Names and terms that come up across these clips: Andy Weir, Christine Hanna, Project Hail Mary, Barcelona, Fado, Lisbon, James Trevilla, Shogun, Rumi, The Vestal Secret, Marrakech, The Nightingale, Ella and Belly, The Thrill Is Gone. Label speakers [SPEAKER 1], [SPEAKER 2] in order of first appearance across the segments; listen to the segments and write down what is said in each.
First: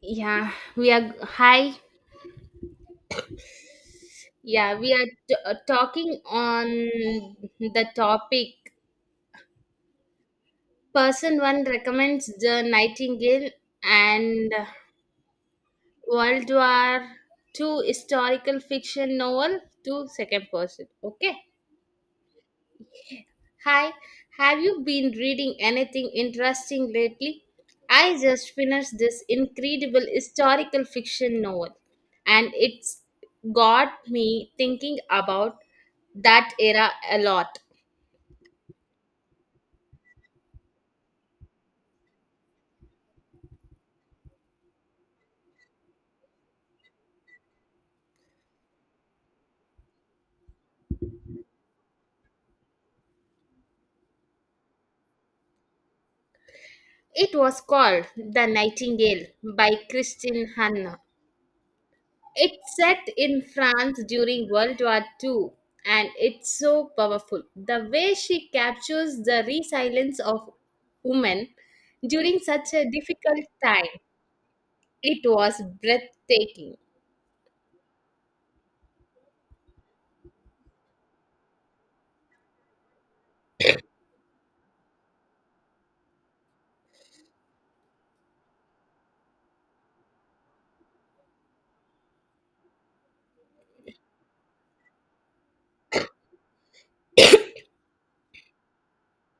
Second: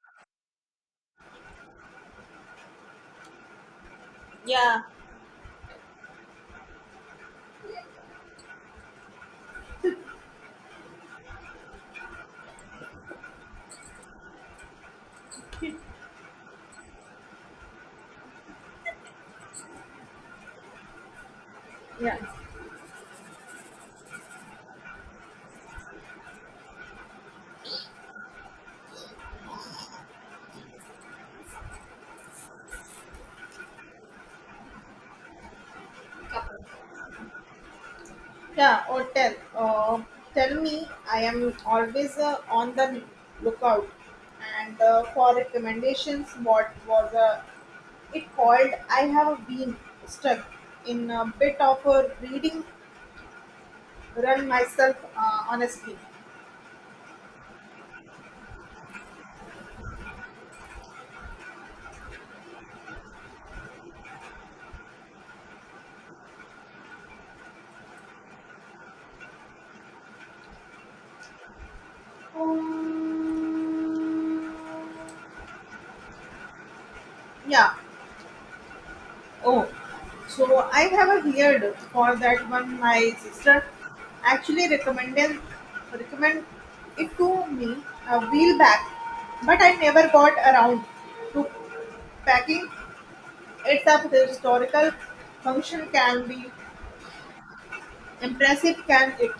[SPEAKER 1] Yeah, we are hi. Yeah,
[SPEAKER 2] Yeah,
[SPEAKER 1] we are talking on the topic. Person one recommends the Nightingale and World War II historical fiction novel to second person. Okay.
[SPEAKER 2] Yeah.
[SPEAKER 1] Hi, have you been reading anything interesting lately? I just finished this incredible historical fiction novel, and it's got me thinking about that era a lot.
[SPEAKER 2] yeah. Or tell, uh, tell me, I am always on the lookout and for recommendations. What was it called? I have been stuck in a bit of a reading run myself, honestly.
[SPEAKER 1] It was called The Nightingale by Christine Hanna. It's set in France during World War II, and it's so powerful. The way she captures the resilience of women during such a difficult time, it was breathtaking.
[SPEAKER 2] Yeah, Oh, so I have a heard for that one. My sister actually recommended recommend it to me a while back, but I never got around to packing. It's a historical function can be impressive, can it?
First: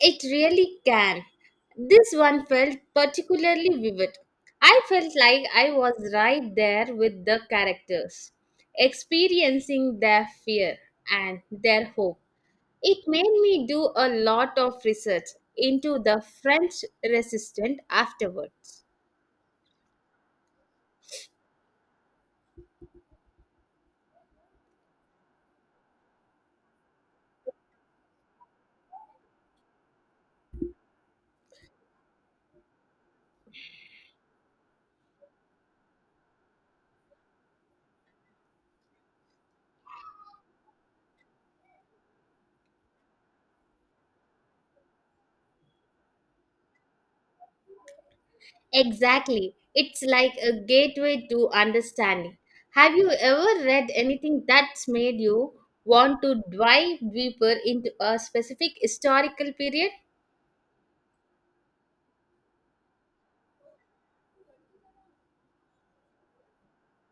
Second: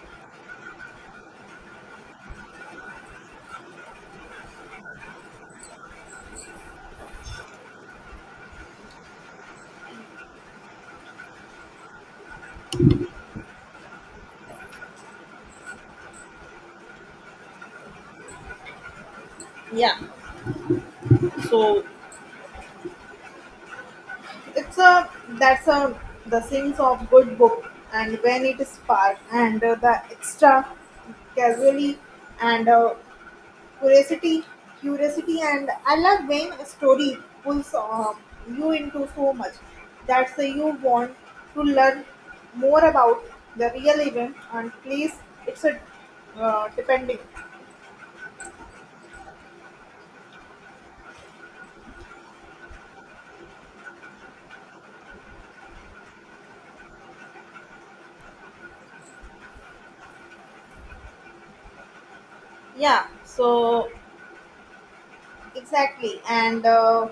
[SPEAKER 1] It really can. This one felt particularly vivid. I felt like I was right there with the characters, experiencing their fear and their hope. It made me do a lot of research into the French resistance afterwards.
[SPEAKER 2] Yeah. So it's a that's a the things of good book and when it is spark and the extra casually and Curiosity, curiosity, and I love when a story pulls you into so much that say you want to learn more about the real event and place. It's a depending.
[SPEAKER 1] Exactly. It's like a gateway to understanding. Have you ever read anything that's made you want to dive deeper into a specific historical period?
[SPEAKER 2] Yeah. So exactly, and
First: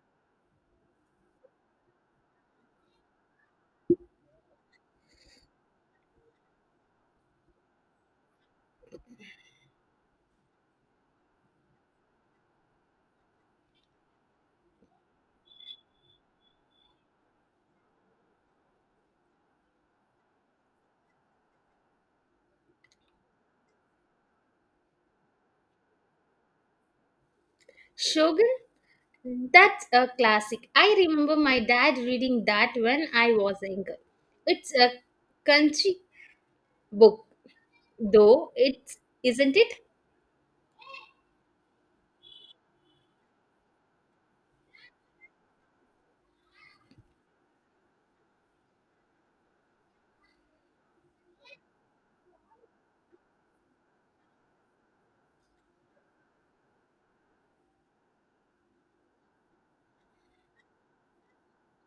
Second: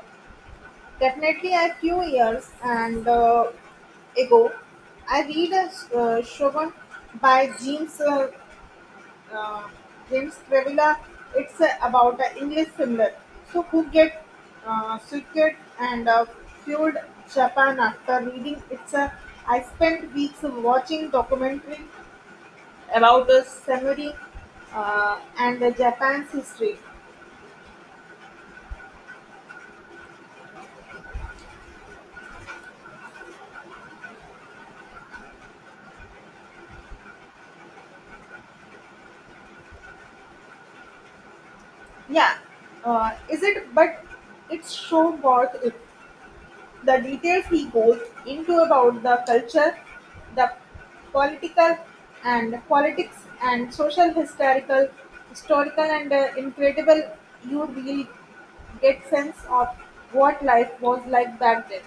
[SPEAKER 2] definitely a few years and ago, I read a Shogun by uh, James Trevilla. It's about an English similar. So who get sick and fueled Japan after reading it's I spent weeks watching documentary about the samurai and the Japan's history.
[SPEAKER 1] Shogun? That's a classic. I remember my dad reading that when I was younger. It's a country book, though, it's, isn't it?
[SPEAKER 2] Yeah, is it? But it's so worth it. The details he goes into about the culture, the political and politics and social historical and incredible you really get sense of what life was like back then.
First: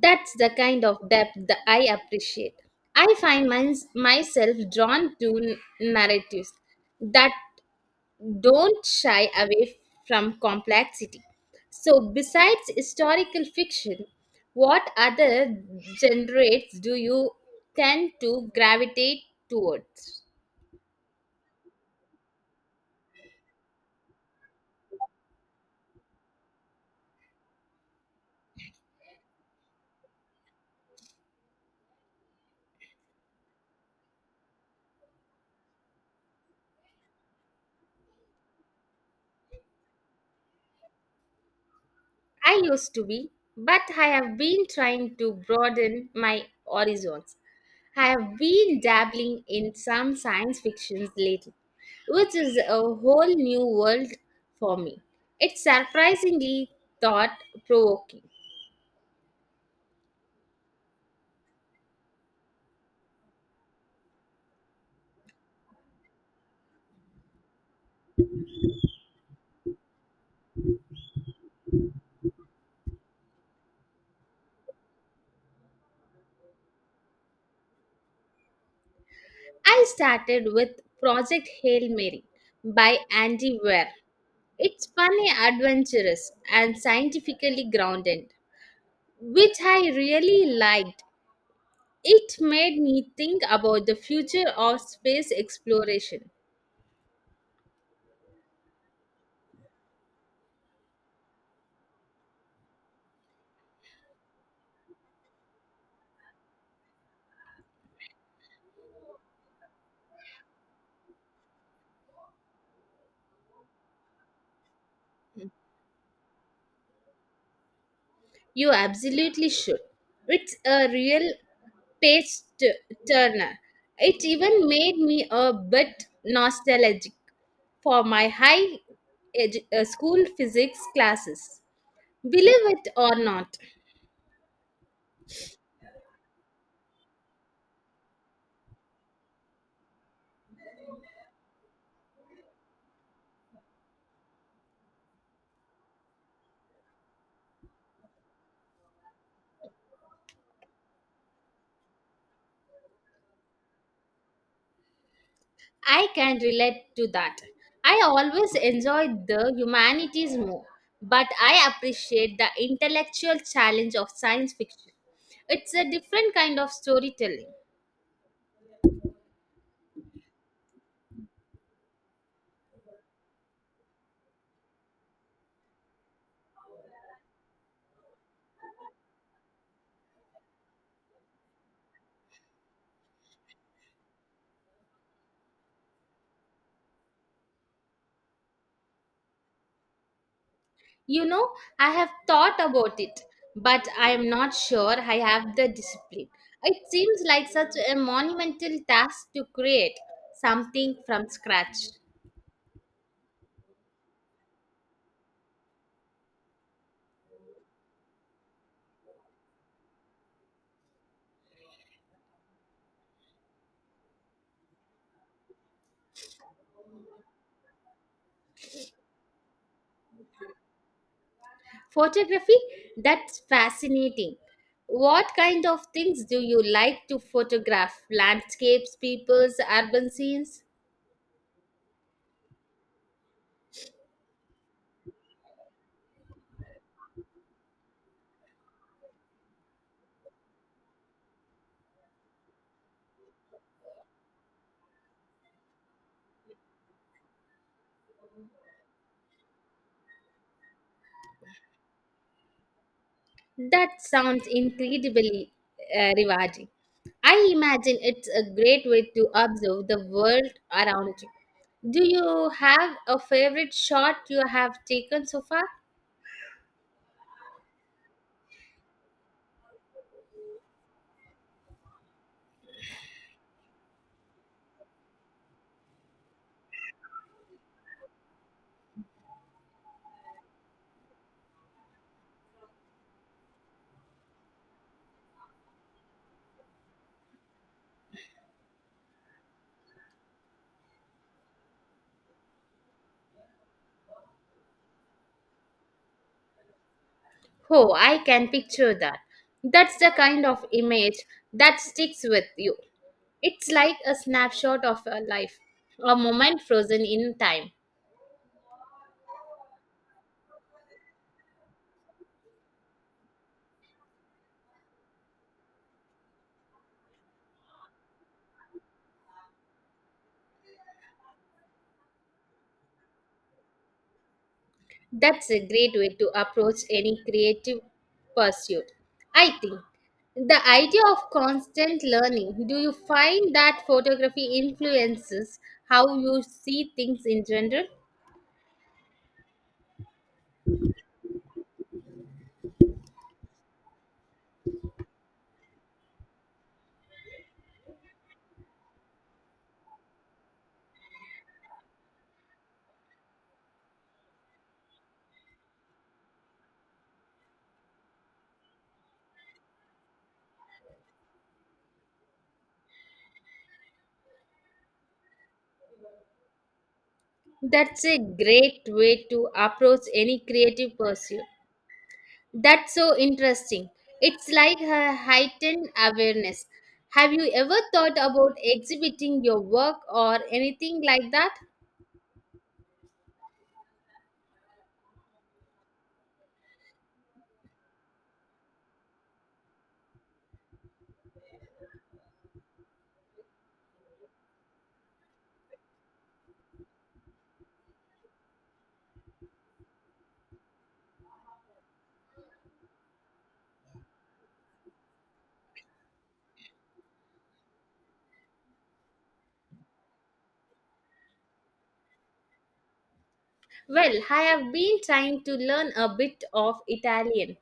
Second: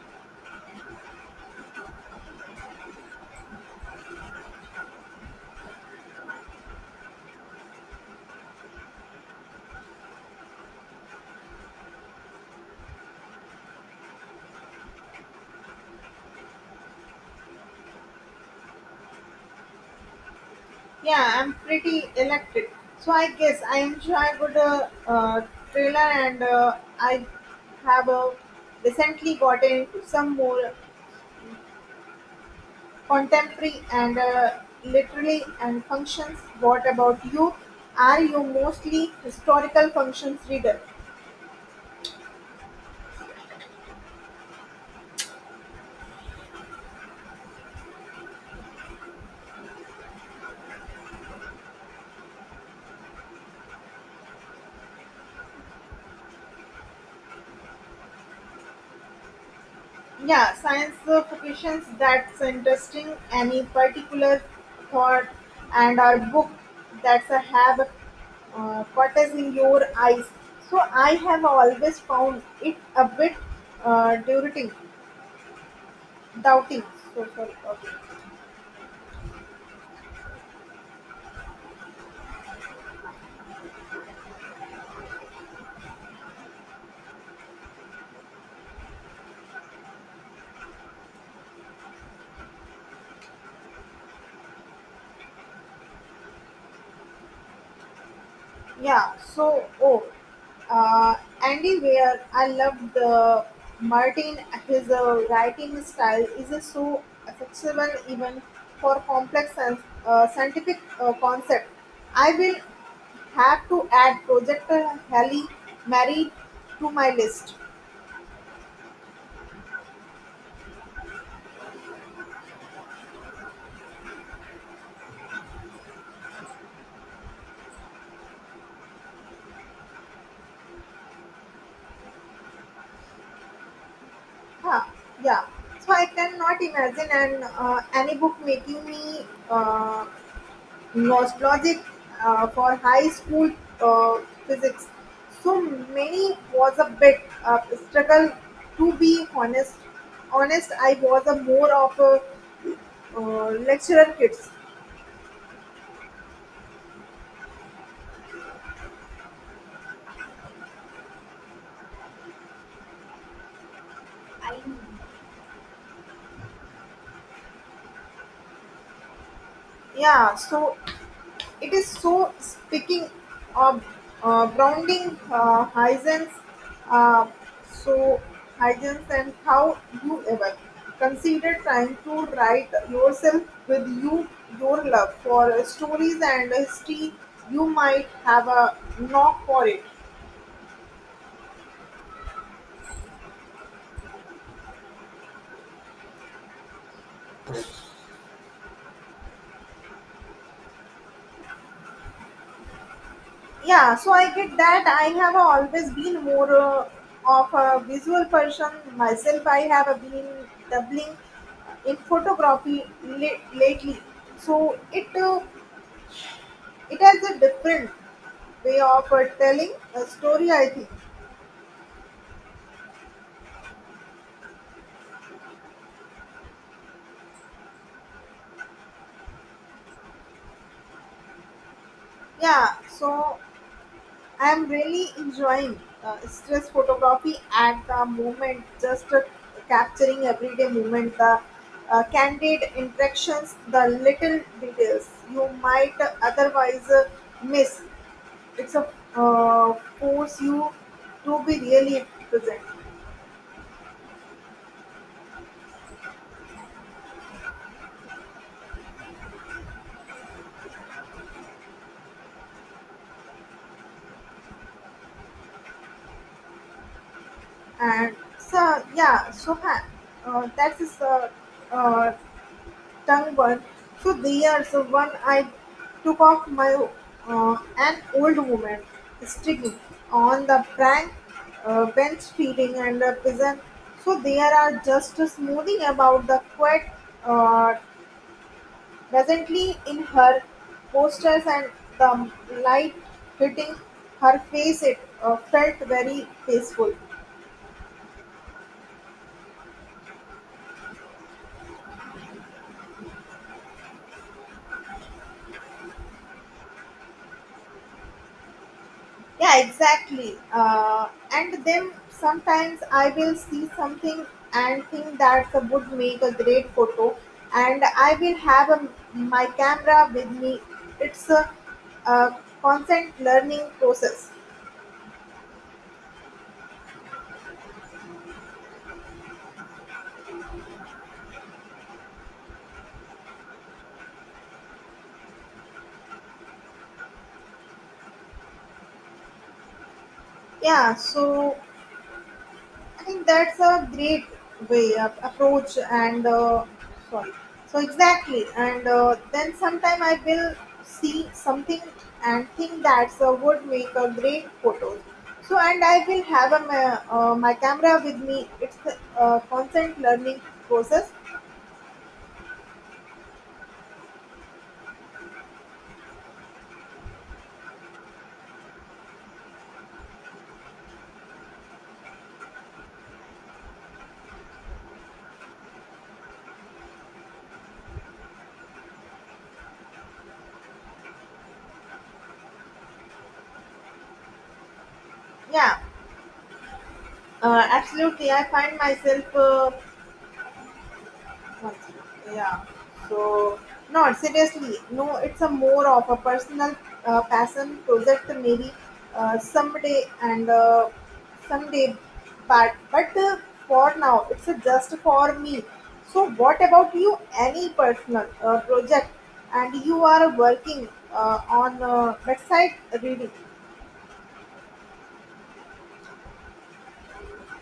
[SPEAKER 1] That's the kind of depth that I appreciate. I find myself drawn to narratives that don't shy away from complexity. So, besides historical fiction, what other genres do you tend to gravitate towards?
[SPEAKER 2] Yeah, I'm pretty electric. So I guess I am sure I got a trailer and I have recently gotten into some more contemporary and literary and functions. What about you? Are you mostly historical functions reader?
[SPEAKER 1] I used to be, but I have been trying to broaden my horizons. I have been dabbling in some science fictions lately, which is a whole new world for me. It's surprisingly thought provoking.
[SPEAKER 2] Yeah, science fictions, that's interesting. Any particular thought and a book that's a have quarters in your eyes. So I have always found it a bit uh, doubting, doubting. So sorry. Okay.
[SPEAKER 1] I started with Project Hail Mary by Andy Weir. It's funny, adventurous, and scientifically grounded, which I really liked. It made me think about the future of space exploration.
[SPEAKER 2] Yeah, so oh, uh, Andy Weir, I love the Martin. His writing style is so accessible even for complex and scientific concept. I will have to add Project Halle Mary to my list.
[SPEAKER 1] You absolutely should. It's a real page t- turner. It even made me a bit nostalgic for my high school physics classes. Believe it or not.
[SPEAKER 2] Huh, yeah, so I cannot imagine an any book making me. Nostalgic, logic for high school uh, physics. So many was a bit struggle. To be honest, I was a more of a lecturer kids.
[SPEAKER 1] I can relate to that. I always enjoyed the humanities more, but I appreciate the intellectual challenge of science fiction. It's a different kind of storytelling.
[SPEAKER 2] Yeah, so it is so speaking of grounding hygiene, uh, so hygiene. And how you ever consider trying to write yourself with you your love for stories and history, you might have a knock for it.
[SPEAKER 1] You know, I have thought about it, but I am not sure I have the discipline. It seems like such a monumental task to create something from scratch.
[SPEAKER 2] Yeah, so I get that. I have always been more of a visual person myself. I have been doubling in photography lately. So it has a different way of telling a story, I think.
[SPEAKER 1] Photography? That's fascinating. What kind of things do you like to photograph? Landscapes, peoples, urban scenes?
[SPEAKER 2] Yeah, so I'm really enjoying stress photography at the moment, just capturing everyday moment, the candid interactions, the little details you might otherwise miss. It's a force you to be really present.
[SPEAKER 1] That sounds incredibly rewarding. I imagine it's a great way to observe the world around you. Do you have a favorite shot you have taken so far?
[SPEAKER 2] And so, yeah, so ha- that is uh, tongue burn. So there's one I took off my an old woman sitting on the prank bench feeding and a pigeon. So there are just a smoothing about the quiet uh, presently in her posters and the light hitting her face. It felt very peaceful.
[SPEAKER 1] Oh, I can picture that. That's the kind of image that sticks with you. It's like a snapshot of a life, a moment frozen in time.
[SPEAKER 2] Yeah, exactly. And then sometimes I will see something and think that would make a great photo, and I will have a, my camera with me. It's a constant learning process.
[SPEAKER 1] That's a great way to approach any creative pursuit. I think the idea of constant learning, do you find that photography influences how you see things in general?
[SPEAKER 2] Yeah, so I think that's a great way of approach and sorry. So exactly, and then sometime I will see something and think that's would make a great photo. So and I will have a, my, my camera with me. It's a constant learning process.
[SPEAKER 1] That's a great way to approach any creative pursuit. That's so interesting. It's like a heightened awareness. Have you ever thought about exhibiting your work or anything like that?
[SPEAKER 2] Yeah, absolutely. I find myself. Yeah. So no, seriously, no. It's a more of a personal passion project, maybe uh, someday and uh, someday, but for now, it's just for me. So what about you? Any personal project, and you are working on website reading.
[SPEAKER 1] Well, I have been trying to learn a bit of Italian.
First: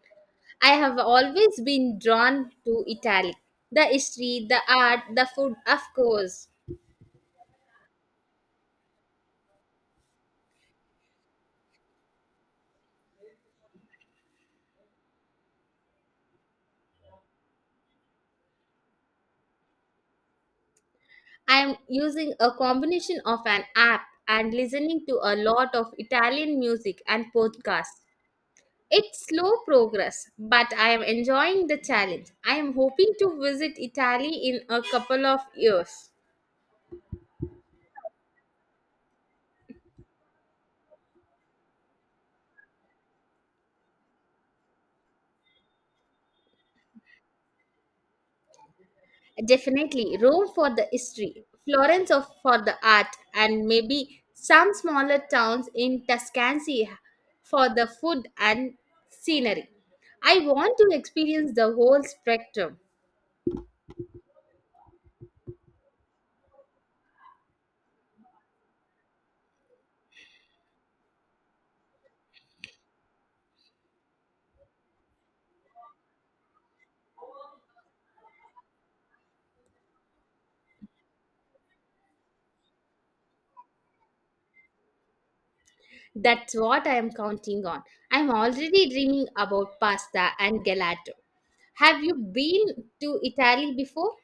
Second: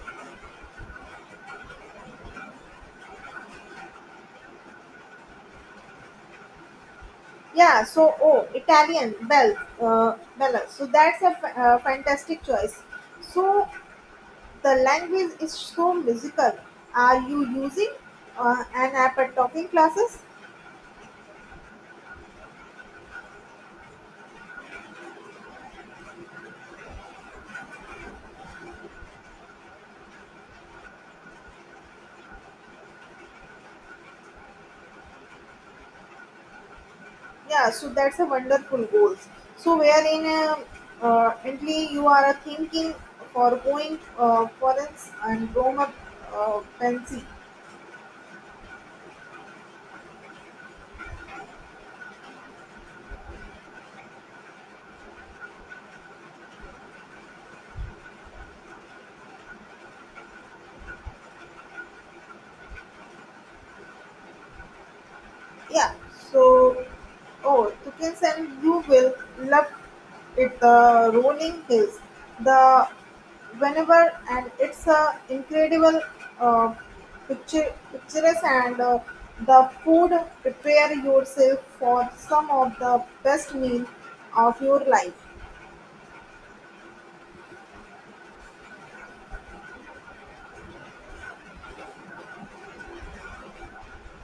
[SPEAKER 1] I have always been drawn to Italy. The history, the art, the food, of course.
[SPEAKER 2] Yeah. Italian Bella. So that's a fantastic choice. So the language is so musical. Are you using an app at talking classes?
[SPEAKER 1] I am using a combination of an app and listening to a lot of Italian music and podcasts. It's slow progress, but I am enjoying the challenge. I am hoping to visit Italy in a couple of years.
[SPEAKER 2] Yeah, so that's a wonderful goals. So wherein only you are thinking for going foreign and Roma fancy.
[SPEAKER 1] Definitely, Rome for the history, Florence for the art, and maybe some smaller towns in Tuscany for the food and scenery. I want to experience the whole spectrum.
[SPEAKER 2] Yeah. So, oh, Tukins, and you will love it. The rolling hills, the whenever, and it's a incredible uh, pictures and the food. Prepare yourself for some of the best meal of your life.
[SPEAKER 1] That's what I am counting on. I'm already dreaming about pasta and gelato. Have you been to Italy before?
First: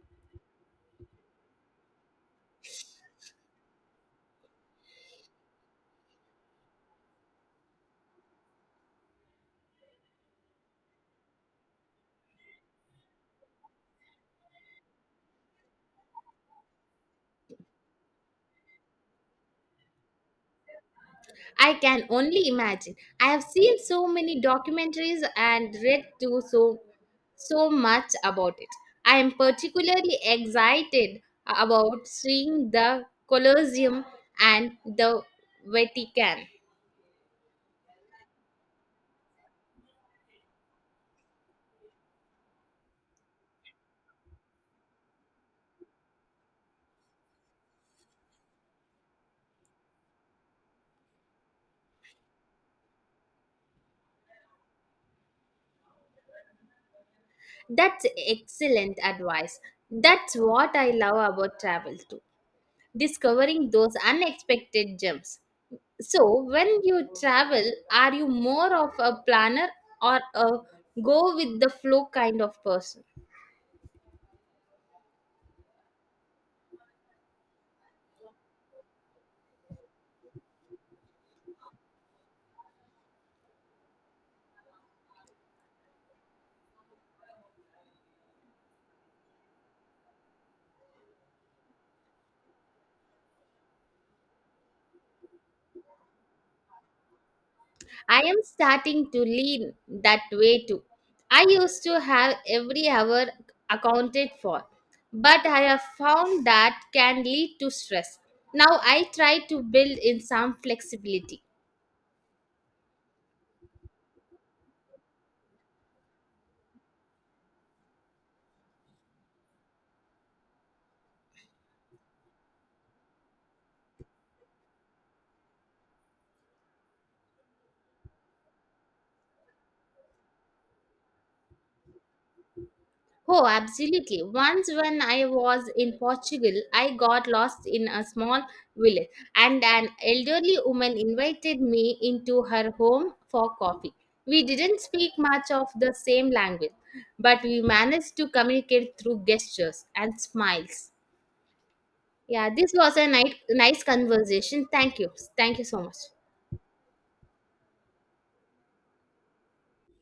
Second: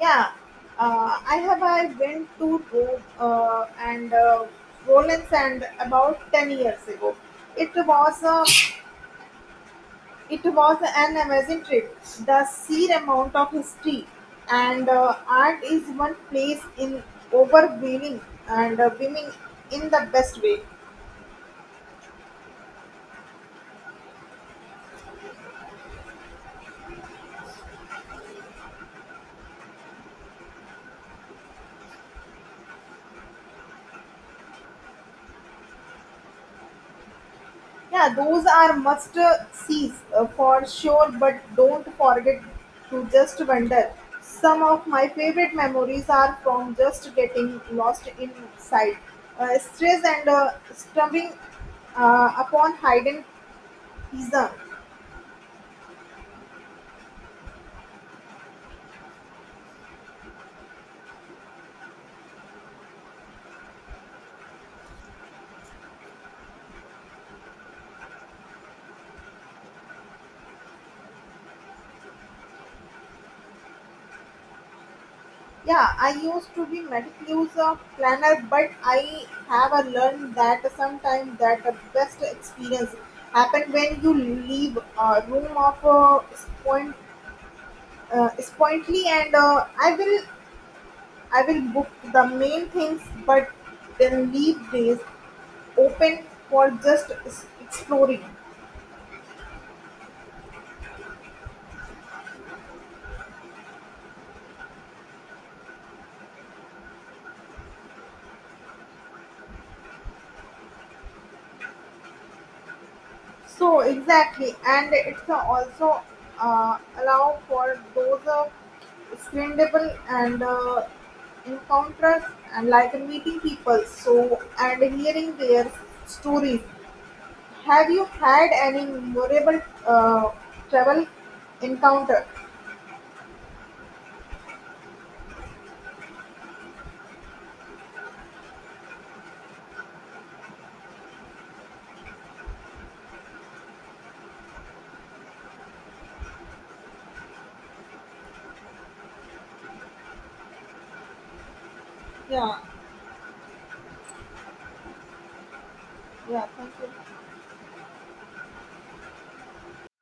[SPEAKER 2] Yeah. I went to Rome and Rollins and about 10 years ago. It was a It was an amazing trip. The sheer amount of history and art is one place in overwhelming and beaming in the best way.
[SPEAKER 1] I can only imagine. I have seen so many documentaries and read too so much about it. I am particularly excited about seeing the Colosseum and the Vatican.
[SPEAKER 2] Yeah, those are must sees for sure, but don't forget to just wander. Some of my favorite memories are from just getting lost inside, stress and stumbling upon hidden gems.
[SPEAKER 1] That's excellent advice. That's what I love about travel too. Discovering those unexpected gems. So, when you travel, are you more of a planner or a go with the flow kind of person?
[SPEAKER 2] Yeah, I used to be medic use planner, but I have a learned that sometimes that the best experience happen when you leave a room of point, spointly and I will book the main things, but then leave days open for just
[SPEAKER 1] I
[SPEAKER 2] exploring.
[SPEAKER 1] am starting to lean that way too. I used to have every hour accounted for, but I have found that can lead to stress. Now I try to build in some flexibility.
[SPEAKER 2] So exactly, and it's also allow for those screenable and encounters and like meeting people. So and hearing their stories. Have you had any memorable uh, travel encounter?
[SPEAKER 1] Oh, absolutely. Once when I was in Portugal, I got lost in a small village and an elderly woman invited me into her home for coffee. We didn't speak much of the same language, but we managed to communicate through gestures and smiles. Yeah,
[SPEAKER 2] Yeah,
[SPEAKER 1] this was a nice, nice conversation. Thank you. Thank you so much.
[SPEAKER 2] yeah. Thank you.